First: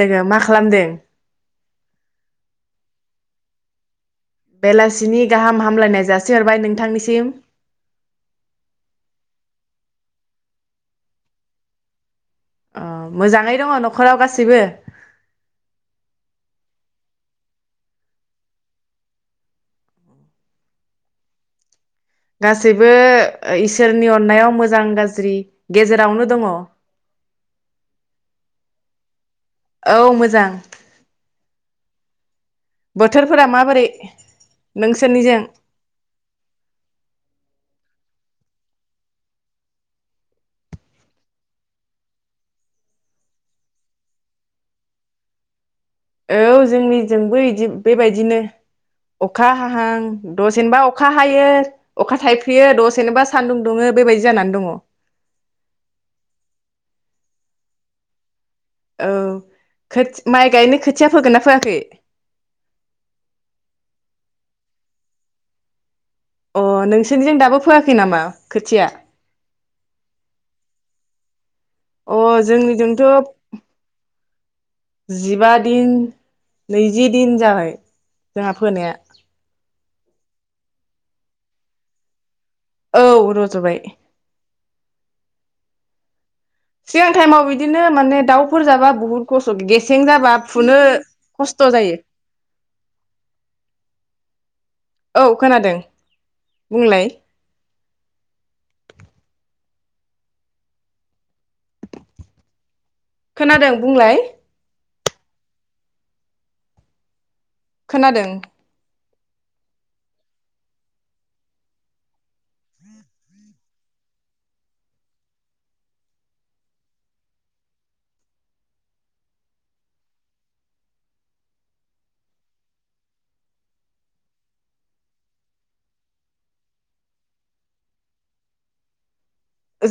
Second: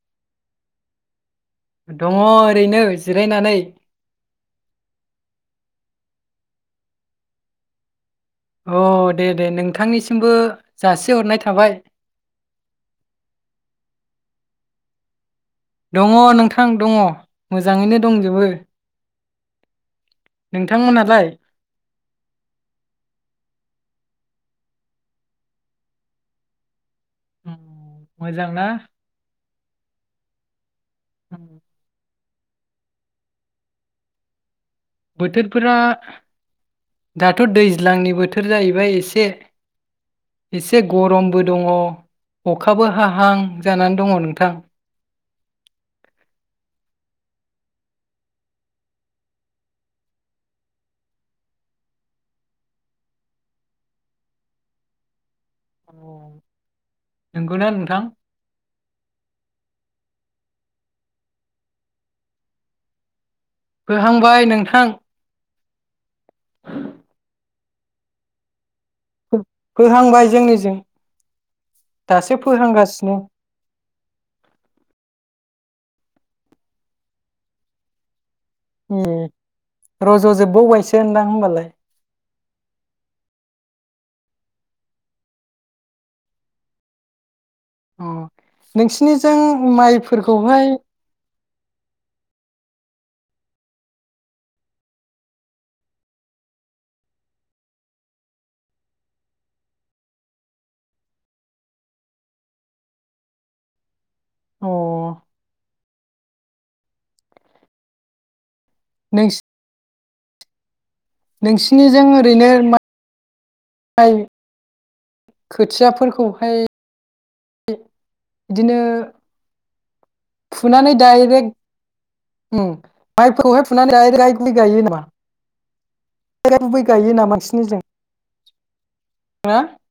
लोगोआ मा खालामदों? दङ ओरैनो जिरायनानै। बेलासिनि गाहाम हामलायनाय जासिहरबाय नोंथांनिसिम। अ दे दे नोंथांनिसिमबो जासिहरनाय थाबाय। अ मोजाङै दङ न'खराव गासिबो? दङ नोंथां दङ मोजाङैनो दंजोबो नोंथांमोनालाय? गासैबो इसोरनि अननायाव मोजां गाज्रि गेजेरावनो दङ। उम मोजांना? औ मोजां। उम, बोथोरफोरा माबोरै? नोंसोरनिजों बोथोरफोरा दाथ' दैज्लांनि बोथोर बोथोर जाहैबाय एसे एसे गरमबो दङ अखाबो हाहां जानानै दङ नोंथां। औ जोंनिजोंबो यिदि बेबायदिनो अखा हाहां दसेनोबा अखा हायो अखा थाइफ्रियो दसेनोबा सानदुं दुङो बेबायदि जानानै दङ। नोंगौना नोंथां। औ खोथ माइ गायनो खोथिया फोगोन ना फोयाखै। फोहांबाय नोंथां। अ नोंसोरनिजों दाबो फैवाखै नामा खोथिया फोहांबाय जोंनिजों अ दासो फोहांगासिनो जोंनिजोंथ' जिबा [unintelligible] दिन नैजिदिन जाबाय। जोंहा फोनाया। ज' जोबबावबायसो होनदां होमबालाय। औ रज'बाय। सिगां टाइमाव बिदि बिदिनो अ माने दाउफोर जाबा बुहुत नोंसिनिजों खस्थ' गेसें जाबा माइफोरखौहाय फुनो अ खस्थ' जायो। औ खोनादों बुंलाय खोनादों बुंलाय। अ। खोनादों। नों [unintelligible] नोंसिनिजों ओरैनो माइ खोथियाफोरखौहाय बिदिनो ‌ फुनानै डाइरेक्ट माइफोरखौहाय फुनानै डायरेक्ट आइ गायो नामा गै गायो ना बांसिनि जों [unintelligible]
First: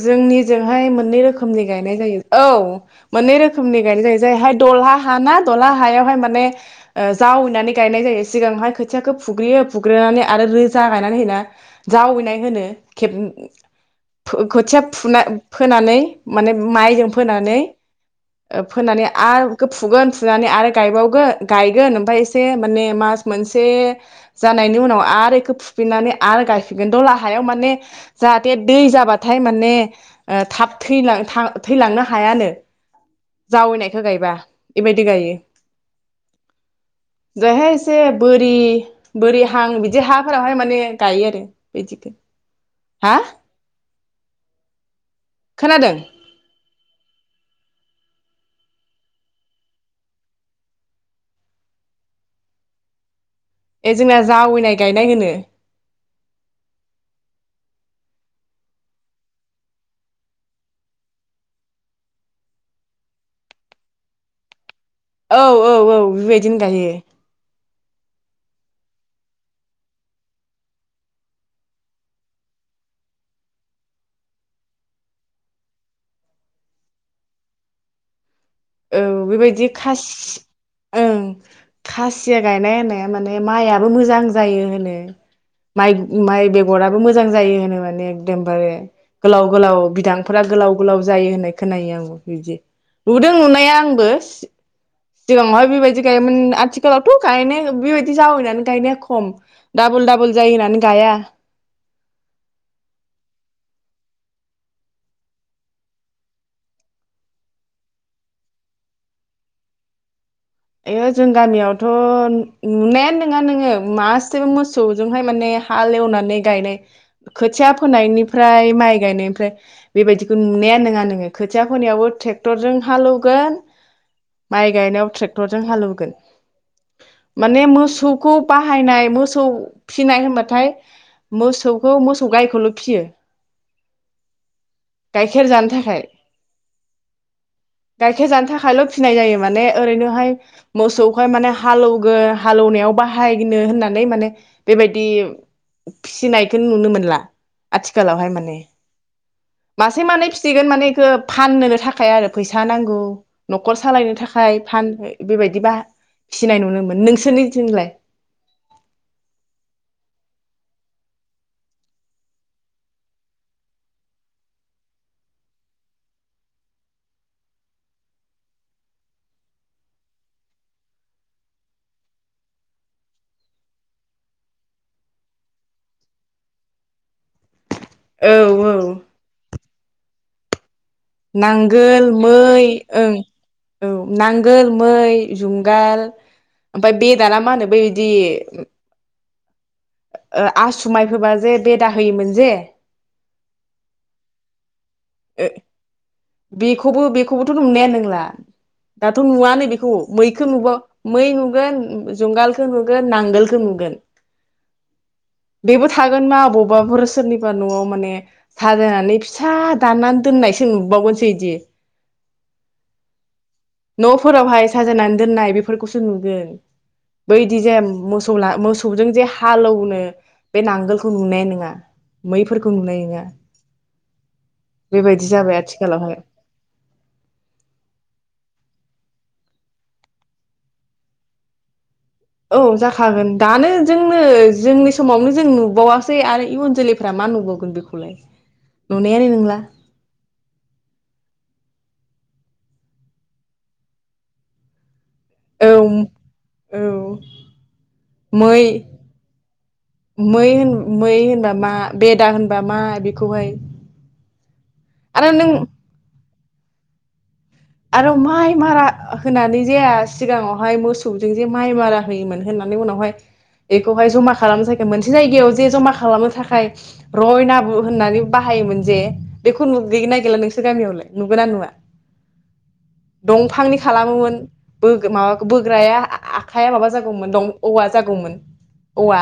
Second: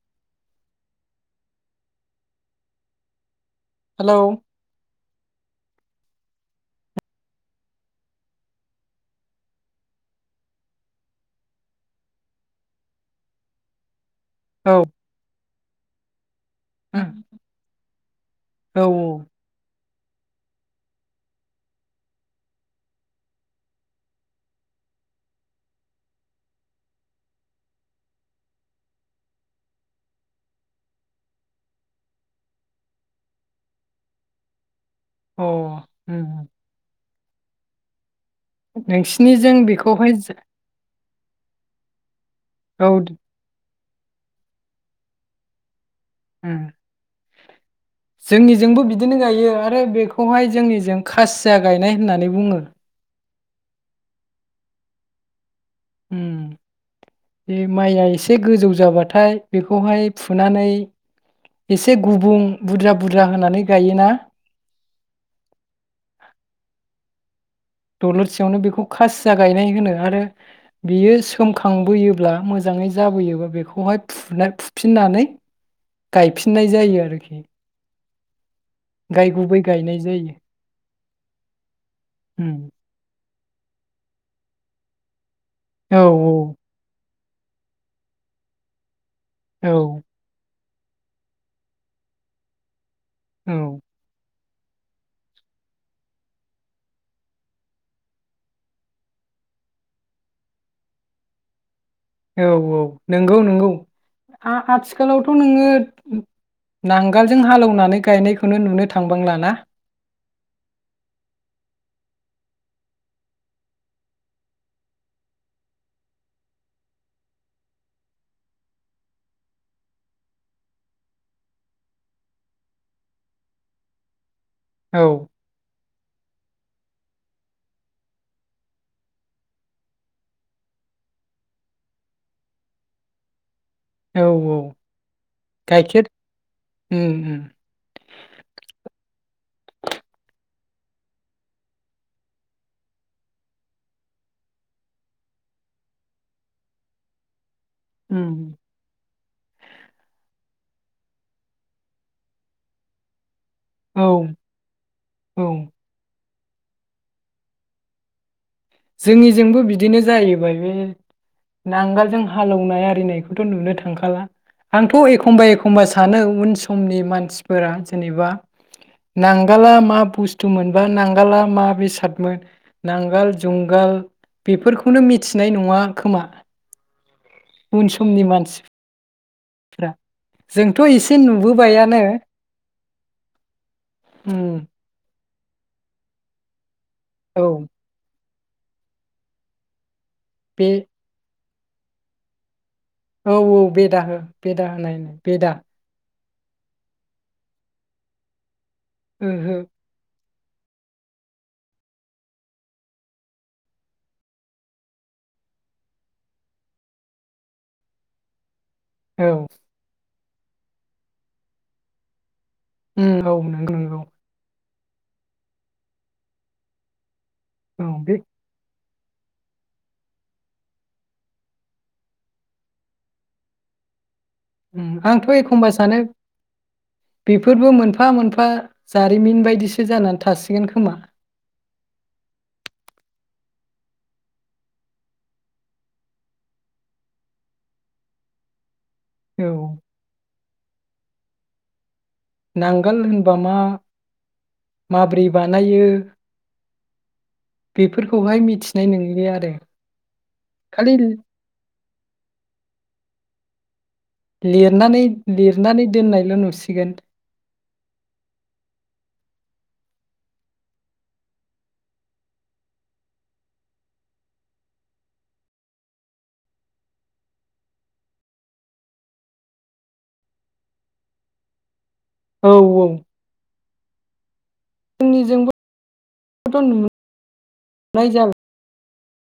जोंनिजोंहाय मोननै रोखोम गनाय जायो औ मोनै रोखोम रोखोमनि गायनाय जायो हेलौ जायहा दलहा हाना दला हायावहाय माने जावैनानै गायनाय जायो सिगांहाय खोथियाखौ फुग्रियो फुग्रोननानै आरो रोजा गायनानै होनाा जावैनाय होनो खेबनै औ खोथिया फुना [unintelligible] फोनानै माने माइजों फोनानै औ फोनानै आरो फुगोन फुनानै आरो गायबावगोन गायगोन ओमफ्राय इसे माने मास मोनसे जानायनि उनाव आरो बिखौ फुफिननानै गायफिनगोन दला हायाव माने जाहाथे दै जाबाथाय हाथाय माने ओ थाब थैलांनो हायानो जावैनायखौ गायबा बेबायदि गायो औ अ जायहाय से बोरि बोरि नोंसिनिजों हां बिदि बेखौहाय हाफोरावहाय माने गायो आरो बिदिखो औ दे खोनादों ओ जोंनिजोंबो बिदिनो गायो आरो बेखौहाय जोंनिजों खासिया गायनाय होननानै बुङो। ए जोंना जावैनाय गायनाय होनो बे माइया एसे गोजौ जाबाथाय बेखौहाय फुनानै एसे गुबुं बुरजा बुरजा होनानै गायोना? औ औ औ बेबायदिनो गायो दलोरसेयावनो बेखौ खासिया गायनाय होनो आरो बियो सोमखांबोयोब्ला मोजाङै जाबोयोबा बेखौहाय फु फुफिननानै गायफिननाय जायो आरोखि। औ गाय गुबै बेबायदि गायनाय जायो खासि ओं खासिया उम। गायनाया होननाया माने माइआ बी मोजां जायो होनो। माइ औ माइ बेगराबो मोजां मोजां जायो होनो माने एकदमबारे गोलाव औ गोलाव बिदांफोरा गोलाव गलाव जायो होननाय खोनायो आंबो बिदि नुदों औ [unintelligible] आंबो सिगाङावहाय बेबायदि गायोमोन आथिखालावथ' गायनाया बेबायदि जावैनानै गायनाया खम डाबोल डाबोल जायो होनानै गाया। औ औ नंगौ नंगौ आथिखालावथ' नोङो नांगोलजों हालेवनानै गायनायखौनो नुनो थांबांला ना? यो जों गामियावथ' नुनायानो नङा नोङो मासे मोसौजोंहाय माने हाल एवनानै गायनाय खोथिया फोनायनिफ्राय माइ गायनायनिफ्राय बेबायदिखौ नुनाया नङा नोङो खोथिया फोनायावबो ट्रेक्टरजों हाल ऐवगोन माइ औ गायनायाव ट्ररेकटरजीं हालेवगोन माने मोसौखौ बाहायनाय मोसौ फिनाय होनबाथाय मोसौखौ मोसौ गायखौल' फियो औ औ गाइखेर जानो थाखाय गाइखेर उम उम गाइखेर जानो थाखायल' फिनाय जायो। माने ओरैनोहाय मोसौखौहाय माने हालेगोन हालौनायाव बाहायनो होननानै माने बेबायदि फिनायखौ नुनो मोनला। आथिखालावहाय उम, माने मासे मानै मिथिगोन माने बेखौ फाननो थाखाय आरो फैसा नांगौ न'खर औ सालायनो थाखाय फानो औ बेबायदिबा फिनाय नुनो मोनो नोंसोरनिथिंलाय? जोंनिजोंबो बिदिनो जाहैबायलै नांगोलजों हालौवनाय आरिनायखौथ' नुनो थांखाला आंथ' एखमबा एखमबा सानो उन समनि मानसिफोरा जेनेबा नांगाला मा बुस्थुमोनबा नांगाला मा बेसादमोन नांगोल जुंगाल बेफोरखौनो मिथिनाय नङा खोमा उन समनि औ मानसि औ जों नांगोल मै ओं औ उम नांगोल मै जुंगाल ओमफय बे दाना औ मा होनो बे बिदि [inaudible] ओ बे आसुमाय फोबा जे बेदा होयोमोन जे औ औ बेदा हो बेदा होनाय बेदा बेखौबो बेखौबोथ' नुनायानोंला। दाथ' ओहो नुवानो बेखौ मै खो बो मै नुगोन जुंगालखौ नुगोन नांगोलखौ नुगोन बेबो थागोन मा अबावबाफोर सोरनिबा न'आव माने साजायनानै औ फिसा दाननानै दोननायसो नुबावगोन। [unintelligible] उम औ नोंगौ नोंगौ। न'फोरावहाय साजायनानै दोननाय बेफोरखौसो नुगोन। बैदि औ जेम बे मोसौ ला मोसौ सौजों जे हालौनो बे नांगोलखौ नुनाय नोंङा मैफोरखौ नुनाय नोंङा। उम आंथ' एखम्बा माने बेफोरबो मोनफा मोनफा जारिमिन बायदिसो जानानै थासिगोन खोमा। औ जाखागोन दानो जोंनो जोंनि समावनो जों नुबावासै आरो इयुन जोलैफ्रा मा नुबावगोन बेखौलाय। नुनायानो औ नोंला। नांगोन होनबा मा माब्रै बानायो औम औ बेफोरखौहाय मै मिथिनाय नंलिया आरो मै होन खालि मै होनबा मा बेदा होनबा मा बे खौहाय लिरनानै लिरनानै दोननायल' नुसि गोन। आरो माइ मारा होनानै जे सिगाङावहाय मोसौजों जे माइ मारा होयोमोन होननानै उनावहाय बेखौहाय जमा खालाम जायखौ मोनसे जायगायाव जे जमा खालामनो थाखाय रयना होननानै बाहायोमोन जे बेखौ नु गैगोना गैला नोंसोर गामियावलाय नुगोन ना नुवा। औ औ दंफांनि खालामोमोन। बो माबा जोंनिजोंबोथ' बोग्राया आ-आखाइया माबा जागौमोन दं औवा नुनाय जागौमोन जाला औवा।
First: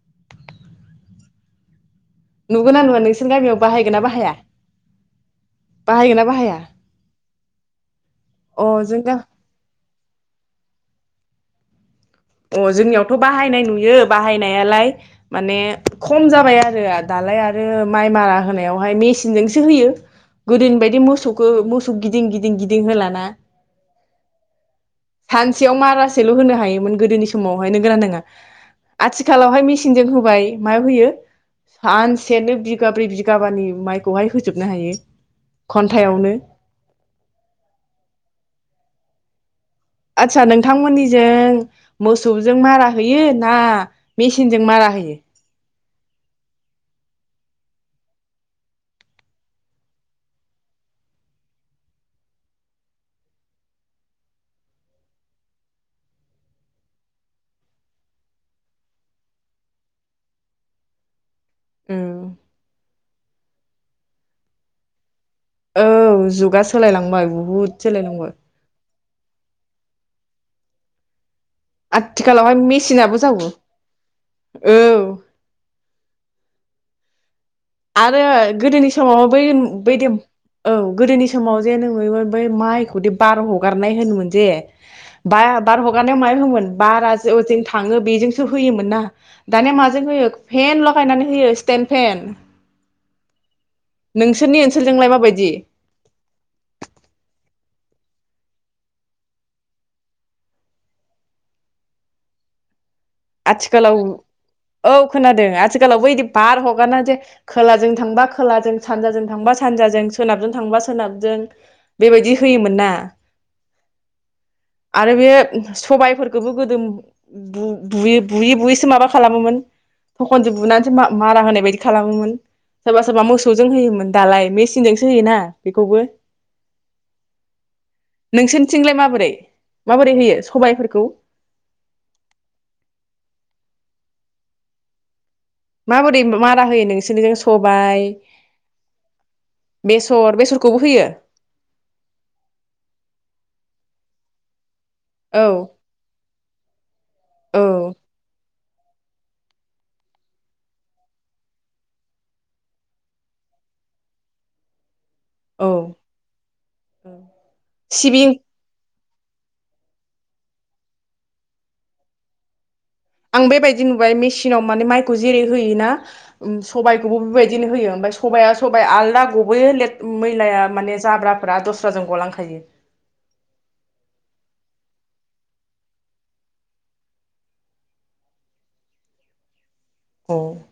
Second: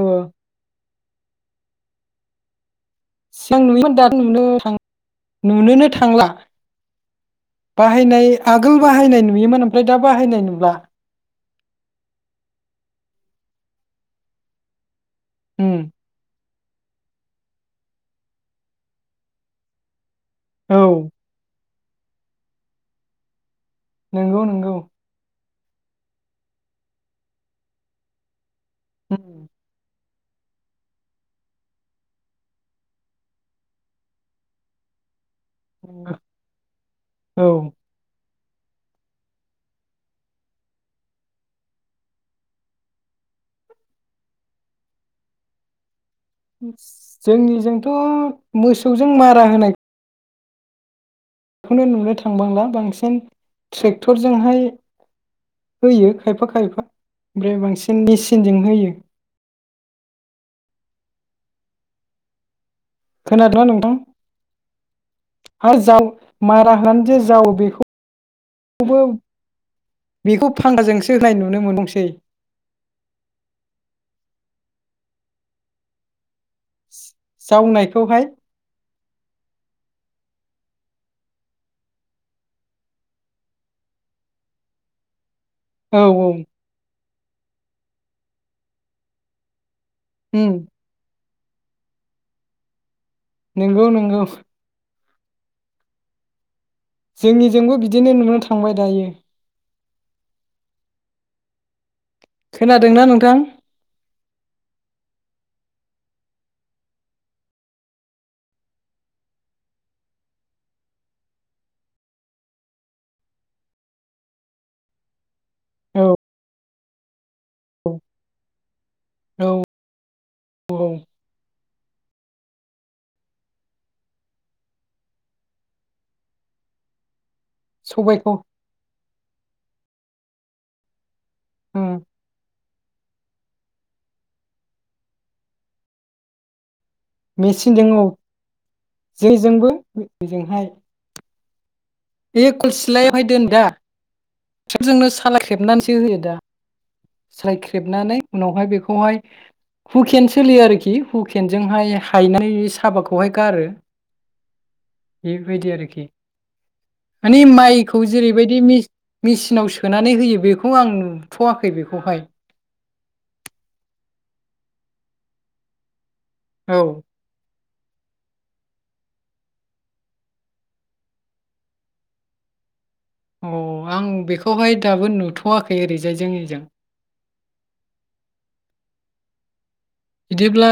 ओ नु सिगां नुयोमोन दा नुनो थां नुनोनो बाहायगोन ना थांला बाहाया बाहायनाय अ आगोल जों बाहायनाय नुयोमोन ओमफ्राय दा बाहायनाय नुला। अ जोंनियावथ' बाहायनाय नुयो बाहायनायालाय माने उम खम जाबाय आर रो दालाय आरो माइ मारा होनायावहाय मेचिनजोंसो होयो। गोदोनि औ बायदि मोसौखौ मोस सौ गिदिं गिदिं गिदिं होलाना। नोंगौ नोंगौ सानसेयाव मारासेल' होनो हायोमोन। गोदोनि समावहायनो [unintelligible] उम आथिखालावहाय मिचिनजों हो बाय मा होयो सानसेनो बिगाब्रै बिगाबानि माइखौहाय होजोबनो हायो नंगौ। खन्थायावनो औ आतसा नोंथांमोननिजों मोसौजों मारा होयो ना मेसिनजों मारा होयो जोंनिजोंथ' मोसौजों मारा होनाय खौनो नुनो थांबांला बांसिन ट्रेक्टरजोंहाय होयो खायफा खायफा ओमफ्राय बांसिन मेचिनजों होयो उम खोनादों ना नोंथां आरो जाव औ जुगा मारा होनानै जे सोलायलांबाय जावो बुहुद सोलायलांबाय बेखौबो बेखौ फांखाजोंसो होनाय नुनो मोनदोंसै आथिखालावहाय मेसिनाबो जावो औ आरो जावनायखौहाय गोदोनि समाव बै-बैदोम औ गोदोनि समाव जे नों [unintelligible] बै माइखौदि बार हगारनाय होनोमोन जे बा-बार औ हगारनायाव औ माय होमोन बारा अयदों थाङो बेजोंसो होयोमोन ना दानिया मा जों होयो उम फेन लगायनानै होयो स्तेनफेन नंगौ नंगौ नोंसोरनि ओनसोलजोंलाय मा बायदि जोंनिजोंबो बिदिनो नुनो थांबाय दायो खोना आथिखालाव औ खोनादों आ आथिखालावबो बिदि बार हगारा जे खोलाजों थांबा खोलाजों सानजाजों थांबा सानजाजों सोनाबजों थांबा सोनाबजों बेबायदि होयोमोन ना आरो बे औ सबायफोरखौबो गोदो बु औ बुयै बुयैसो माबा औ खालामोमोन थखनजों औ बुनानैसो मारा होनाय बायदि खालामोमोन सोरबा सोरबा मोसौजों होयोमोन दालाय मेचिनजोंसो होयोना बेखौबो सबायखौ नोंसोरनिथिंलाय माबोरै - माबोरै होयो सबायफोरखौ [unintelligible] माबोरै मारा होयो नों सोरनिजों मेचिनजों सबाय, औ जोंजोंबो बेसर ओजोंहाय बेसरखौबो होयो बे खलसिलायावहाय दोनदा जोंनो औ सलाायख्रेबनानैसो होयो दा औ सालायख्रेबनानै उनावहाय बे बेखौहाय हुकेन सोलियो आरोखि हुकेनजोंहाय हायनानै साबाखौहाय गारो औ बेबायदि आरोखि औ माने माइखौ सिबिं जेरैबायदि मि मेचिनाव सोनानै होयो बेखौ आं नुथ'वाखै बेखौहाय। आं बेबायदि नुबाय मेसिनाव माने माइखौ जेरै होयोना उ औ सबायखौबो बेबायदि बिदिनो होयो ओमफ्राय सबाया सबाइ आलदा गबोयोे मै मैलाया माने जाब्राफोरा दस्राजों गलांखायो। अ आं बेखौहाय दाबो नुथ'वाखै ओरैजाय जोंनिजों। औ बिदिब्ला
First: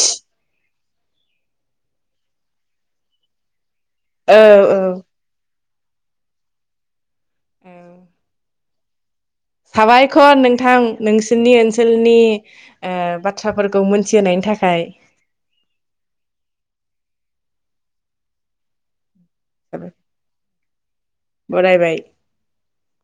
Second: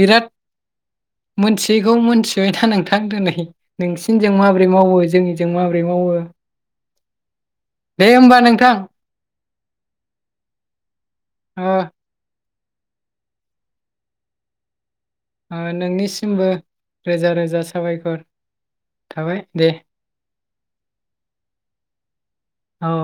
बिराद मोनथियैखौ मोनथिबायथा नोंथां दिनै नोंसिनिजों औ माबोरै औ मावो जोंनिजों माबोरै मावो दे होमबा नोंथां। साबायखर नोंथां। नोंसोरनि ओ ओनसोलनि ओ बाथ्राफोरखौ मोनथिहोनायनि थाखाय। ओ नोंनिसिमबो रोजा-रोजा साबायखर। थाबाय दे। बरायबाय। औ।